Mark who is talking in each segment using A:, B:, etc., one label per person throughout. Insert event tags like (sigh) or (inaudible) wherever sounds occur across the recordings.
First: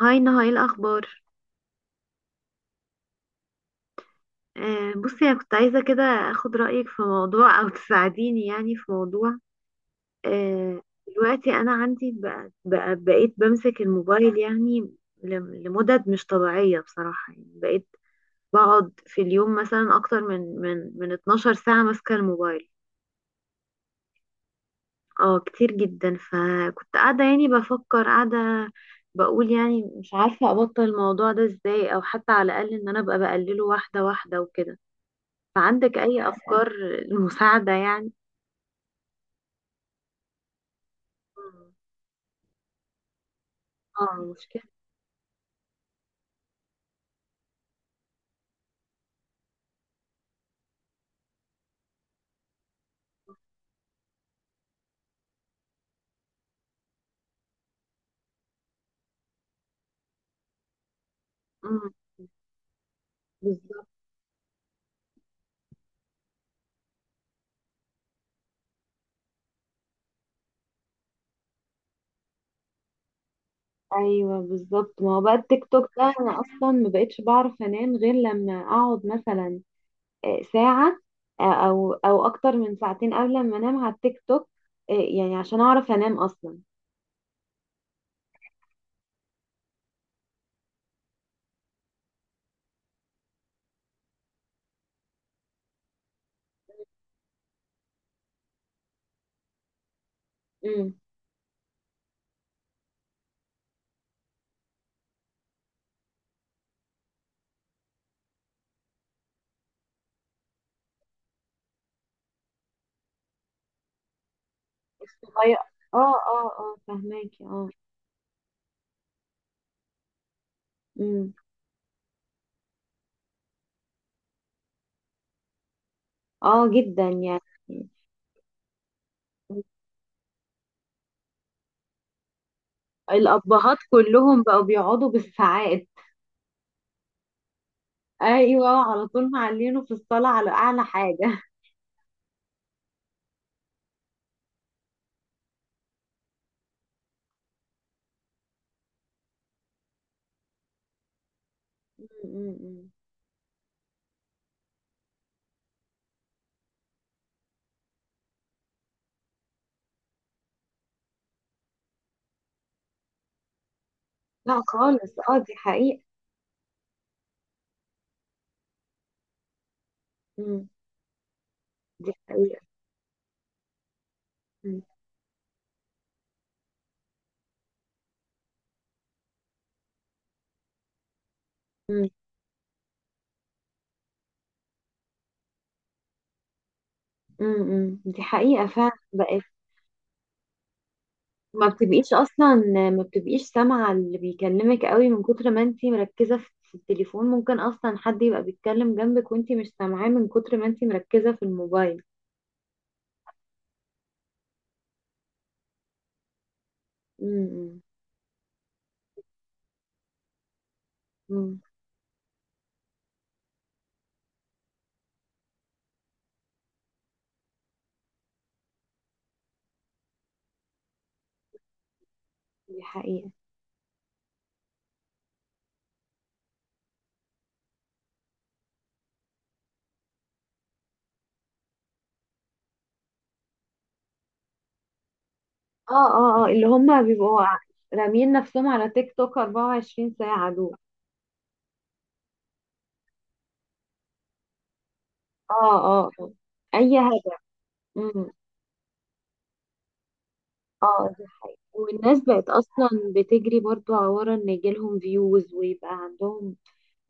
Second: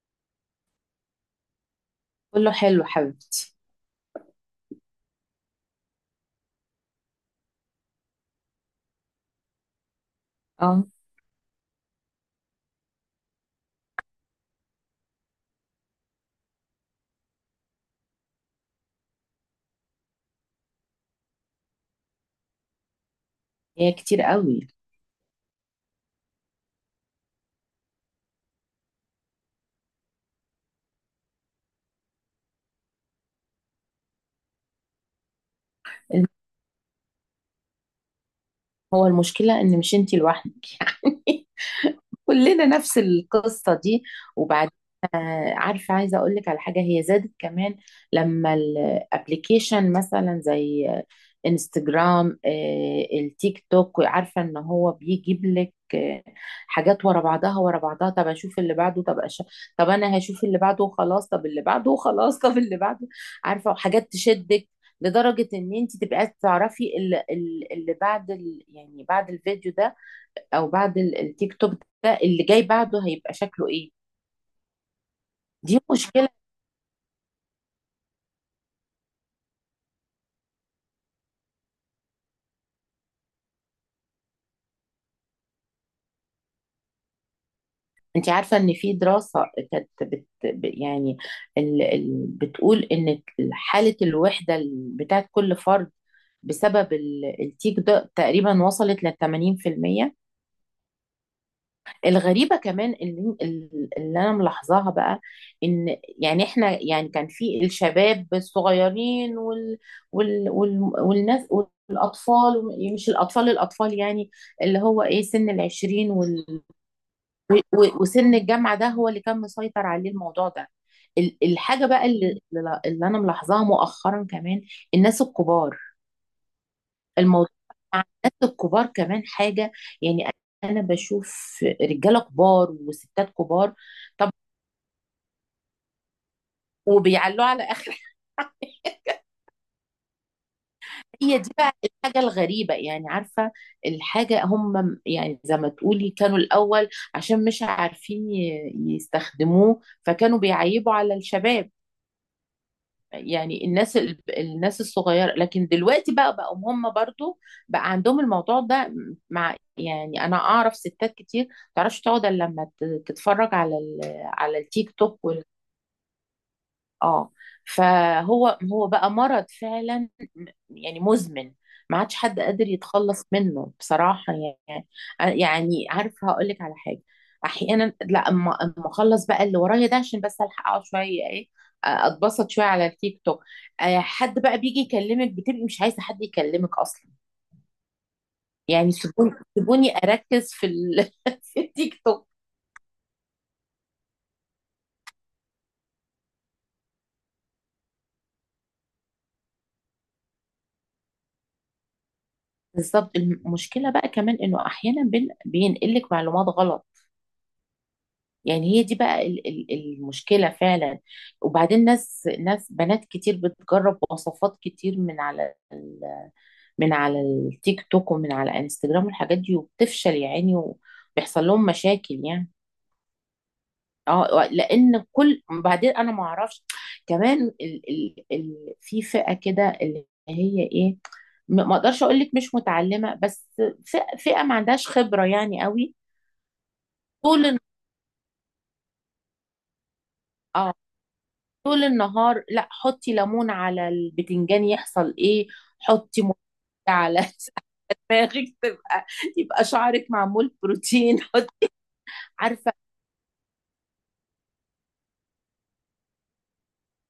A: هاي نهى، ايه الاخبار؟
B: كله حلو حبيبتي.
A: بصي، انا كنت عايزه كده اخد رايك في موضوع او تساعديني، يعني، في موضوع. آه.
B: اه،
A: دلوقتي انا عندي بقى بقيت بمسك الموبايل، يعني لمدد مش طبيعيه بصراحه، يعني بقيت بقعد في اليوم مثلا اكتر من 12 ساعه ماسكه الموبايل.
B: هي كتير قوي.
A: اه كتير جدا، فكنت قاعده يعني بفكر، قاعده بقول، يعني مش عارفه ابطل الموضوع ده ازاي، او حتى على الاقل ان انا ابقى بقلله واحده واحده وكده. فعندك أي
B: الم-
A: أفكار للمساعدة، يعني؟
B: هو المشكلة ان مش انتي لوحدك. (laughs) يعني
A: مم.
B: كلنا نفس القصة دي.
A: اه، المشكلة.
B: وبعدين عارفة عايزة اقول لك على حاجة هي زادت كمان لما الابليكيشن مثلا زي انستجرام، التيك توك. عارفة ان هو بيجيب لك حاجات ورا بعضها. طب اشوف اللي بعده، طب انا هشوف اللي بعده وخلاص، طب اللي
A: مم.
B: بعده وخلاص، (laughs) طب اللي بعده. عارفة،
A: بالظبط.
B: وحاجات تشدك لدرجة ان انت تبقى عايزة تعرفي اللي بعد يعني بعد الفيديو ده، او بعد التيك توك ده، اللي جاي بعده هيبقى شكله ايه.
A: ايوه بالظبط، ما هو بقى التيك
B: دي
A: توك ده
B: مشكلة.
A: انا اصلا ما بقتش بعرف انام غير لما اقعد مثلا ساعة، او اكتر من ساعتين قبل ما انام على التيك توك، يعني عشان اعرف انام اصلا.
B: انت عارفة ان في دراسة كانت يعني بتقول ان حالة الوحدة بتاعت كل فرد بسبب التيك ده تقريبا وصلت ل 80%.
A: مم.
B: الغريبة كمان اللي انا ملاحظاها بقى ان يعني احنا يعني كان في الشباب الصغيرين والناس والاطفال، مش الاطفال الاطفال، يعني اللي هو ايه سن
A: غير-
B: العشرين
A: اه، اه، اه، فهماكي،
B: و-
A: اه.
B: و- وسن الجامعة، ده هو اللي كان مسيطر عليه الموضوع ده.
A: امم.
B: الحاجة بقى اللي أنا ملاحظاها مؤخرا كمان الناس الكبار.
A: اه، جدا يعني.
B: الموضوع مع الناس الكبار كمان حاجة، يعني أنا بشوف رجالة كبار وستات كبار.
A: الابهات
B: طب
A: كلهم بقوا بيقعدوا بالساعات.
B: وبيعلوا على آخر (laughs) حاجة.
A: ايوه، على طول معلينه في الصاله على اعلى
B: هي
A: حاجه.
B: دي بقى الحاجة الغريبة، يعني عارفة الحاجة، هم يعني زي ما تقولي كانوا الأول عشان مش عارفين يستخدموه فكانوا بيعيبوا على الشباب،
A: (laughs) م- م.
B: يعني الناس الناس الصغيرة، لكن دلوقتي بقى بقوا هم برضو بقى عندهم الموضوع ده. مع يعني انا اعرف ستات كتير ما تعرفش تقعد الا لما تتفرج على على
A: لا
B: التيك
A: خالص،
B: توك.
A: اه، دي حقيقه.
B: اه، فهو بقى مرض فعلا،
A: م.
B: يعني مزمن. ما
A: دي
B: عادش حد
A: حقيقه.
B: قادر يتخلص منه بصراحة.
A: م-
B: يعني يعني عارفة هقول لك على حاجة، احيانا لا أما اخلص بقى اللي ورايا ده عشان بس الحق اقعد شوية ايه،
A: م-
B: اتبسط شوية على التيك توك. حد بقى بيجي يكلمك بتبقي مش عايزة حد يكلمك اصلا.
A: م- م. دي حقيقه فعلا
B: يعني سيبوني
A: بقت.
B: سيبوني اركز في (laughs) في
A: ما
B: التيك
A: بتبقيش
B: توك.
A: اصلا، ما بتبقيش سامعه اللي بيكلمك قوي من كتر ما انتي مركزه في التليفون. ممكن اصلا حد يبقى بيتكلم جنبك وانتي مش سامعاه من كتر ما انتي مركزه في الموبايل.
B: بالظبط، المشكلة بقى كمان انه احيانا بينقلك معلومات غلط.
A: م-
B: يعني هي دي بقى المشكلة فعلا.
A: مم.
B: وبعدين ناس بنات كتير بتجرب وصفات كتير من على من على التيك توك ومن على انستجرام والحاجات دي، وبتفشل يا عيني وبيحصل لهم مشاكل يعني.
A: دي حقيقة.
B: اه لان كل بعدين انا ما اعرفش كمان ال في فئة كده اللي هي ايه، ما اقدرش اقول لك مش متعلمة، بس فئة ما عندهاش خبرة يعني
A: اه،
B: قوي.
A: اه، اه، اللي هم بيبقوا
B: طول
A: راميين نفسهم على تيك توك 24 ساعة
B: اه
A: دول.
B: طول النهار لا، حطي ليمون على البتنجان يحصل ايه،
A: اه، اه،
B: حطي
A: آه.
B: ميه
A: اي
B: على
A: هدف.
B: (laughs)
A: امم.
B: دماغك، تبقى يبقى شعرك معمول
A: اه،
B: بروتين،
A: دي
B: حط
A: حقيقة، والناس
B: (laughs)
A: بقت
B: عارفه.
A: اصلا بتجري برضو ورا ان يجيلهم فيوز ويبقى عندهم،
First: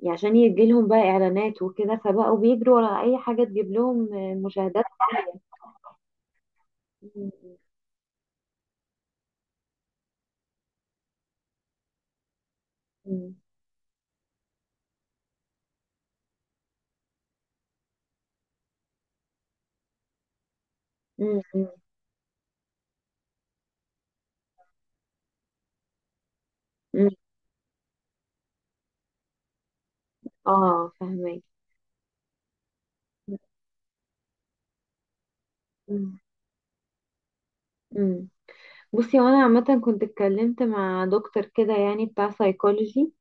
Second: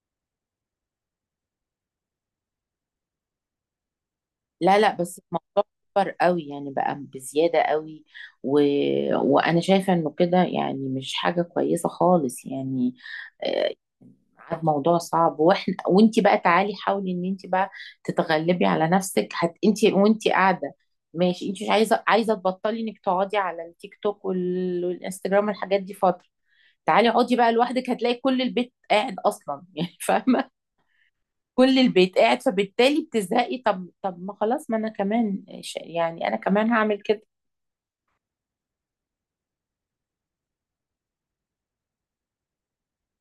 A: يعني عشان يجيلهم بقى اعلانات وكده، فبقوا بيجروا ورا اي حاجة تجيب لهم
B: لا
A: مشاهدات
B: لا، بس
A: عالية.
B: الموضوع كبر قوي يعني، بقى
A: مم.
B: بزياده قوي. و... وانا شايفه انه كده يعني مش حاجه كويسه خالص يعني.
A: مم.
B: عاد موضوع صعب، واحنا وانت بقى تعالي حاولي ان انت بقى تتغلبي على نفسك، هت انت وانت قاعده
A: مم.
B: ماشي، انت مش عايزه تبطلي انك تقعدي على التيك توك والانستجرام والحاجات دي فتره،
A: مم.
B: تعالي اقعدي بقى لوحدك، هتلاقي كل البيت قاعد اصلا (laughs) يعني فاهمه،
A: اه، فهمك.
B: كل البيت قاعد فبالتالي بتزهقي. طب ما خلاص، ما انا كمان
A: مم.
B: يعني انا كمان هعمل كده.
A: مم. بصي، وانا عامة كنت اتكلمت مع دكتور كده، يعني بتاع سايكولوجي،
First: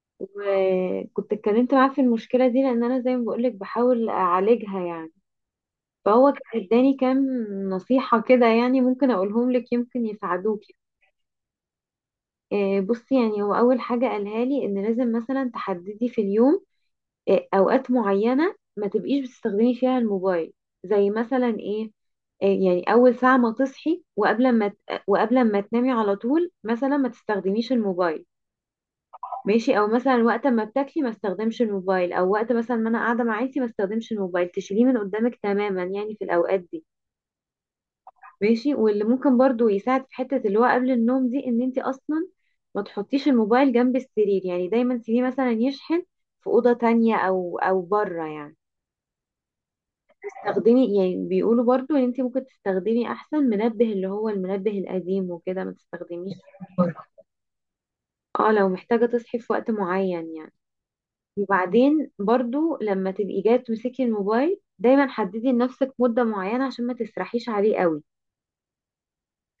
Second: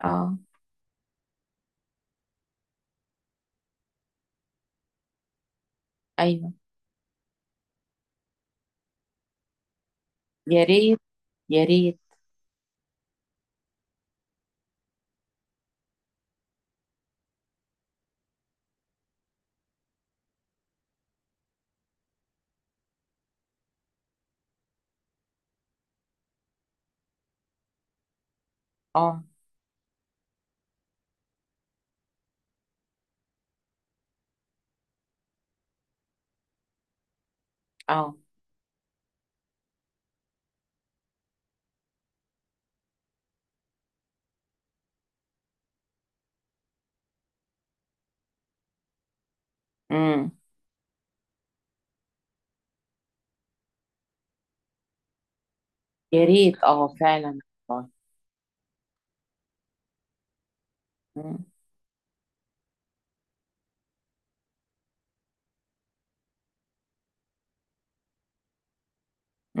B: اه،
A: وكنت اتكلمت معاه في المشكلة دي لان انا زي ما بقولك بحاول اعالجها، يعني. فهو
B: ايوه.
A: كان اداني كام نصيحة كده، يعني ممكن اقولهم لك، يمكن
B: يا
A: يساعدوكي.
B: ريت يا ريت
A: بصي، يعني هو اول حاجة قالها لي ان لازم مثلا تحددي في اليوم اوقات معينة ما تبقيش بتستخدمي فيها الموبايل. زي مثلا ايه؟ يعني اول ساعة ما تصحي، وقبل ما تنامي على طول، مثلا ما تستخدميش الموبايل.
B: اه
A: ماشي، او مثلا وقت ما بتاكلي ما استخدمش الموبايل، او وقت مثلا ما انا قاعدة مع عيلتي ما استخدمش الموبايل، تشيليه من قدامك تماما، يعني في الاوقات دي.
B: اه،
A: ماشي. واللي ممكن برضو يساعد في حتة اللي هو قبل النوم دي ان انت اصلا ما تحطيش الموبايل جنب السرير، يعني دايما تسيبيه مثلا يشحن في أوضة تانية او بره، يعني
B: امم.
A: تستخدمي. يعني بيقولوا برضو ان انت ممكن تستخدمي احسن منبه، اللي هو المنبه القديم، وكده ما
B: يا
A: تستخدميش،
B: ريت، اه فعلا، والله.
A: اه، لو محتاجة تصحي في وقت معين، يعني.
B: امم،
A: وبعدين برضو لما تبقي جاية تمسكي الموبايل دايما حددي لنفسك مدة معينة عشان ما تسرحيش عليه قوي،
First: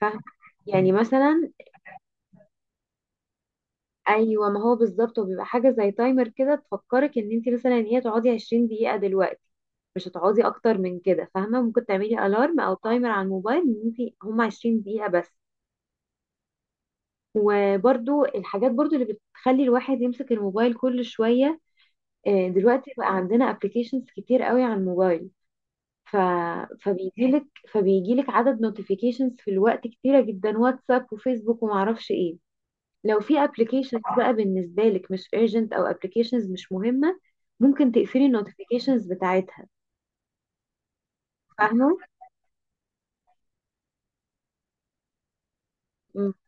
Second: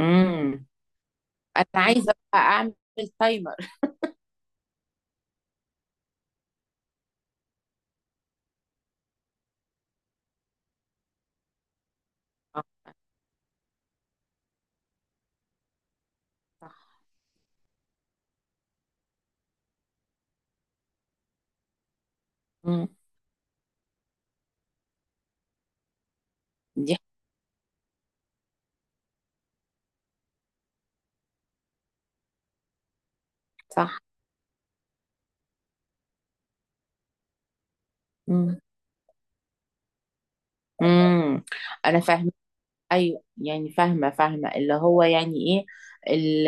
A: فاهمة؟ يعني مثلا،
B: انا عايزه بقى اعمل تايمر.
A: ايوه، ما هو بالظبط هو بيبقى حاجه زي تايمر كده تفكرك ان انت مثلا هي تقعدي 20 دقيقه دلوقتي، مش هتقعدي اكتر من كده، فاهمه؟ ممكن تعملي الارم
B: آه،
A: او تايمر على الموبايل ان انت هم 20 دقيقه بس.
B: صح.
A: وبرده الحاجات برضو اللي بتخلي الواحد يمسك الموبايل كل شويه،
B: مم.
A: دلوقتي بقى عندنا ابلكيشنز كتير قوي على الموبايل، ف...
B: دي
A: فبيجيلك عدد نوتيفيكيشنز في الوقت كتيره جدا، واتساب وفيسبوك ومعرفش ايه. لو في
B: صح.
A: applications بقى بالنسبة لك مش urgent أو applications مش مهمة، ممكن تقفلي ال
B: مم.
A: notifications بتاعتها،
B: مم.
A: فاهمة؟
B: انا فاهمه، ايوه يعني فاهمه اللي هو يعني ايه
A: مم.
B: ال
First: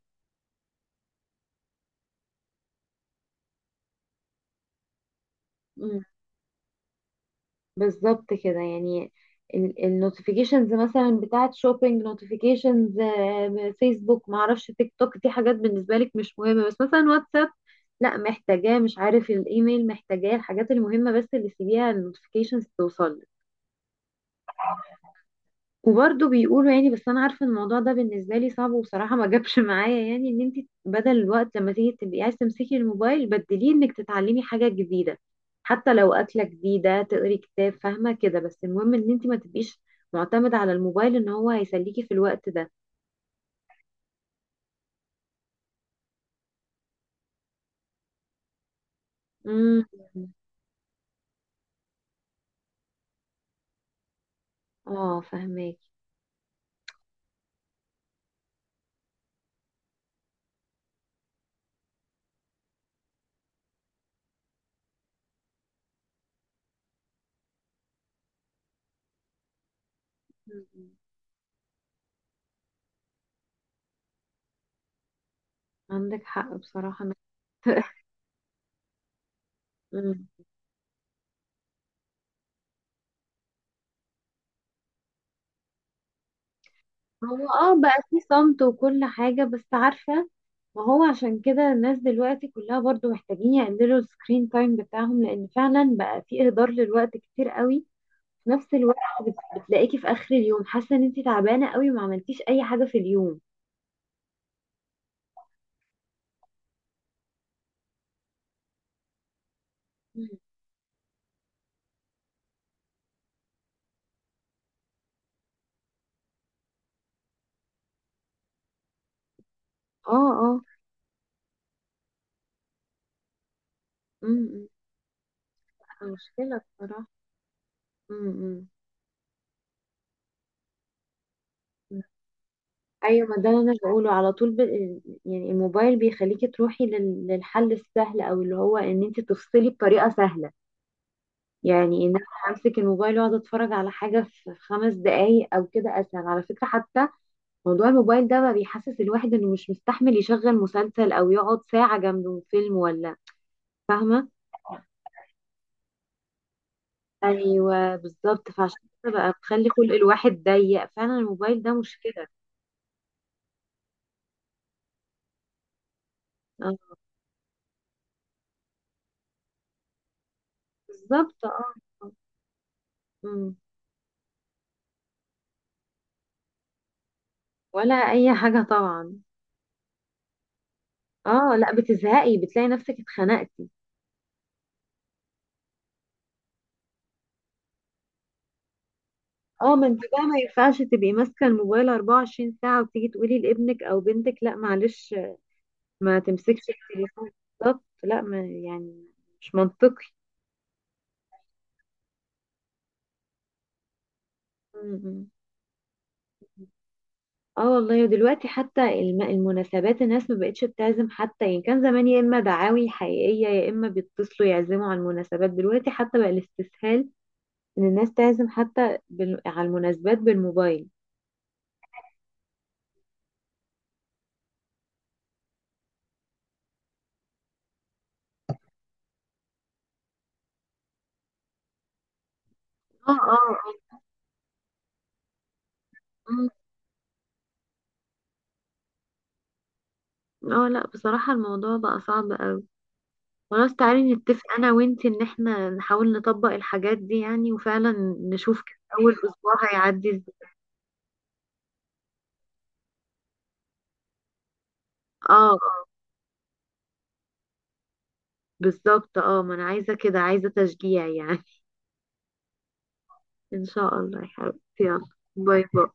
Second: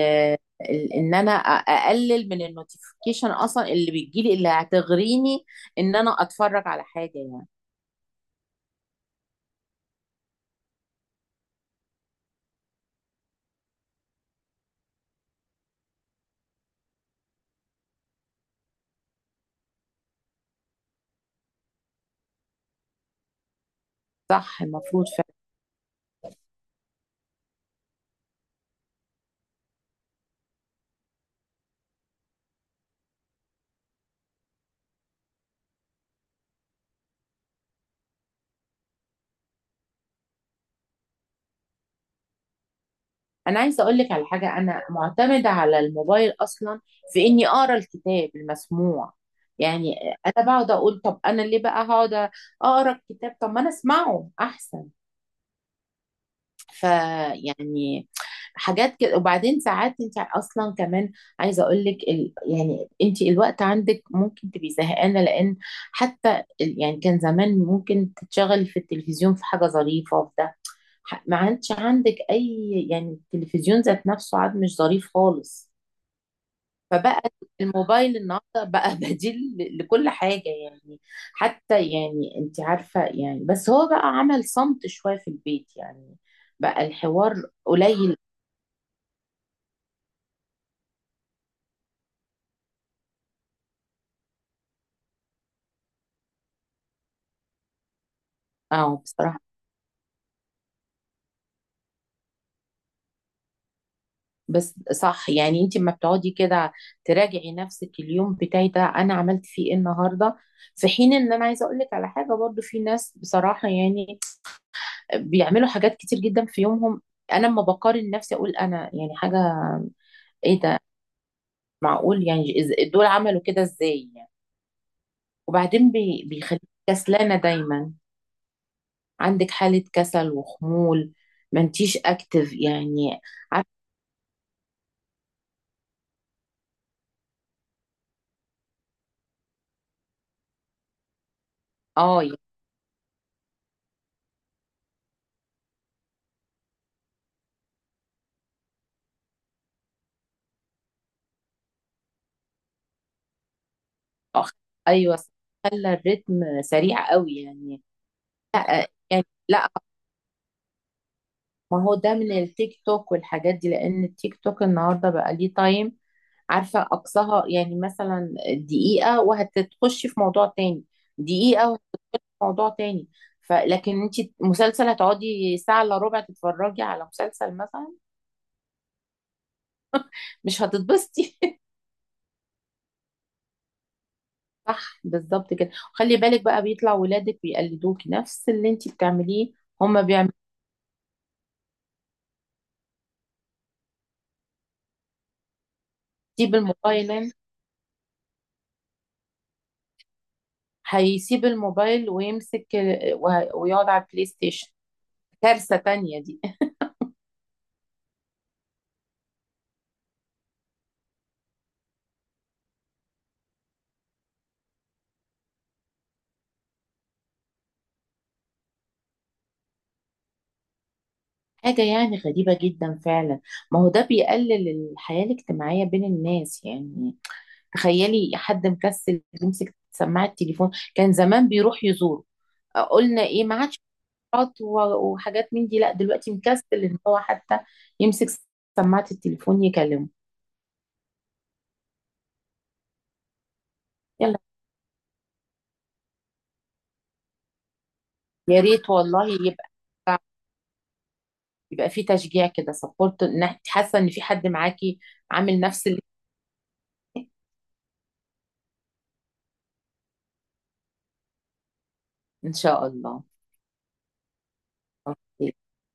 B: ان انا اقلل من النوتيفيكيشن اصلا اللي بتجيلي اللي هتغريني ان
A: مم.
B: انا اتفرج على حاجه يعني.
A: بالظبط كده، يعني ال notifications مثلا بتاعت shopping notifications، فيسبوك، معرفش، تيك توك، دي حاجات بالنسبة لك مش مهمة. بس مثلا واتساب، لا محتاجاه، مش عارف، الايميل محتاجاه، الحاجات المهمة بس اللي سيبيها ال notifications توصل.
B: صح المفروض.
A: وبرضه بيقولوا، يعني، بس انا عارفه إن الموضوع ده بالنسبه لي صعب وبصراحه ما جابش معايا، يعني، ان انت بدل الوقت لما تيجي تبقي عايز تمسكي الموبايل بدليه انك تتعلمي حاجه جديده، حتى لو اكله جديده، تقري كتاب، فاهمه كده. بس المهم ان انت ما تبقيش معتمده على الموبايل ان هو هيسليكي في الوقت ده.
B: انا عايزه اقول لك على حاجه، انا معتمده على الموبايل اصلا في اني اقرا الكتاب المسموع،
A: امم.
B: يعني انا بقعد اقول طب انا ليه بقى هقعد اقرا الكتاب، طب ما انا اسمعه احسن.
A: اه، فهماكي.
B: فيعني حاجات كده. وبعدين ساعات انت اصلا كمان عايزه اقول لك يعني انت الوقت عندك ممكن تبقي زهقانه، لان حتى يعني كان زمان ممكن تتشغلي في التلفزيون في حاجه ظريفه في ده،
A: مم.
B: ما عادش عندك اي يعني، التلفزيون ذات نفسه عاد مش ظريف خالص.
A: عندك حق بصراحه.
B: فبقى الموبايل النهارده بقى (laughs) بديل لكل حاجه
A: (laughs)
B: يعني. حتى يعني انت عارفه يعني، بس هو بقى عمل صمت شويه في البيت، يعني بقى الحوار
A: هو بقى
B: قليل.
A: في صمت وكل حاجة. بس عارفة، ما هو عشان كده الناس دلوقتي كلها برضو محتاجين يقللوا السكرين تايم بتاعهم، لان فعلا بقى في اهدار للوقت كتير قوي. في نفس
B: اه
A: الوقت
B: بصراحه.
A: بتلاقيكي في اخر اليوم حاسة ان انتي تعبانة قوي وما عملتيش اي حاجة في اليوم.
B: بس صح يعني، انت لما بتقعدي كده تراجعي نفسك اليوم بتاعي ده انا عملت فيه ايه
A: مم.
B: النهارده. في حين ان انا عايزه اقول لك على حاجه، برضو في ناس بصراحه يعني بيعملوا حاجات كتير جدا في يومهم. انا لما بقارن نفسي اقول انا يعني حاجه
A: اه،
B: ايه
A: اه.
B: ده، معقول، يعني دول عملوا كده ازاي يعني.
A: امم.
B: وبعدين
A: مشكلة
B: بيخليك
A: بصراحة.
B: كسلانه دايما،
A: امم.
B: عندك حاله كسل وخمول، ما انتيش اكتف يعني.
A: ايوه، ما ده اللي
B: عارف-
A: انا بقوله على طول. يعني الموبايل بيخليكي تروحي للحل السهل، او اللي هو ان انت تفصلي بطريقة سهلة، يعني ان
B: اه، يعني
A: انا امسك الموبايل واقعد اتفرج على حاجه في خمس دقايق او كده، اسهل على فكره حتى. موضوع الموبايل ده بقى بيحسس الواحد انه مش مستحمل يشغل مسلسل او يقعد ساعه جنبه فيلم، ولا فاهمه؟
B: آه، ايوه، خلى الريتم سريع قوي يعني.
A: ايوه بالظبط،
B: لا
A: فعشان كده
B: يعني
A: بقى بخلي
B: لا،
A: خلق الواحد ضيق فعلا، الموبايل ده
B: ما هو ده
A: مشكله.
B: من التيك توك والحاجات دي، لان التيك توك النهارده بقى ليه تايم، عارفة
A: اه،
B: أقصاها يعني مثلا دقيقة وهتخشي في موضوع تاني،
A: بالظبط، اه.
B: دقيقة وهت-
A: آه.
B: موضوع تاني.
A: مم.
B: فلكن انت مسلسل هتقعدي ساعة الا ربع تتفرجي على مسلسل مثلا،
A: ولا اي حاجه طبعا.
B: مش هتتبسطي.
A: اه لا، بتزهقي بتلاقي نفسك اتخنقتي.
B: (laughs) صح، بالظبط كده. خلي بالك بقى بيطلع ولادك بيقلدوكي نفس اللي انت بتعمليه،
A: اه، ما انت
B: هما
A: بقى
B: بيعملوا
A: ما ينفعش تبقي ماسكه الموبايل 24 ساعه وتيجي تقولي لابنك او بنتك لا معلش، ما
B: يسيب
A: تمسكش
B: الموبايل
A: التليفون.
B: هنا،
A: بالظبط، لا، ما يعني مش منطقي.
B: هيسيب الموبايل ويمسك ويقعد على البلاي ستيشن،
A: م.
B: كارثة تانية دي.
A: اه والله، ودلوقتي حتى المناسبات الناس ما بقتش بتعزم حتى، يعني كان زمان يا اما دعاوي حقيقية يا اما بيتصلوا يعزموا على المناسبات. دلوقتي حتى بقى الاستسهال ان الناس تعزم حتى على المناسبات بالموبايل.
B: حاجة يعني غريبة جدا فعلا. ما هو ده بيقلل الحياة الاجتماعية بين الناس يعني. تخيلي حد مكسل يمسك سماعة التليفون، كان زمان بيروح يزور،
A: اه،
B: قلنا
A: اه،
B: ايه ما عادش حاجات وحاجات من دي، لا دلوقتي
A: اه، م.
B: مكسل ان هو حتى يمسك سماعة التليفون يكلمه.
A: اه لا، بصراحة الموضوع بقى صعب قوي. خلاص، تعالي
B: يلا،
A: نتفق انا وانتي ان احنا نحاول نطبق الحاجات دي، يعني، وفعلا
B: يا
A: نشوف كده
B: ريت
A: اول
B: والله،
A: اسبوع
B: يبقى
A: هيعدي ازاي.
B: يبقى في تشجيع كده سبورت، حاسة ان في حد معاكي
A: اه، اه،
B: عامل نفس اللي،
A: بالظبط، اه، ما انا عايزة كده، عايزة تشجيع يعني.
B: ان شاء الله.
A: (laughs) ان شاء الله يا حبيبتي، يلا.
B: أوكي.
A: باي باي.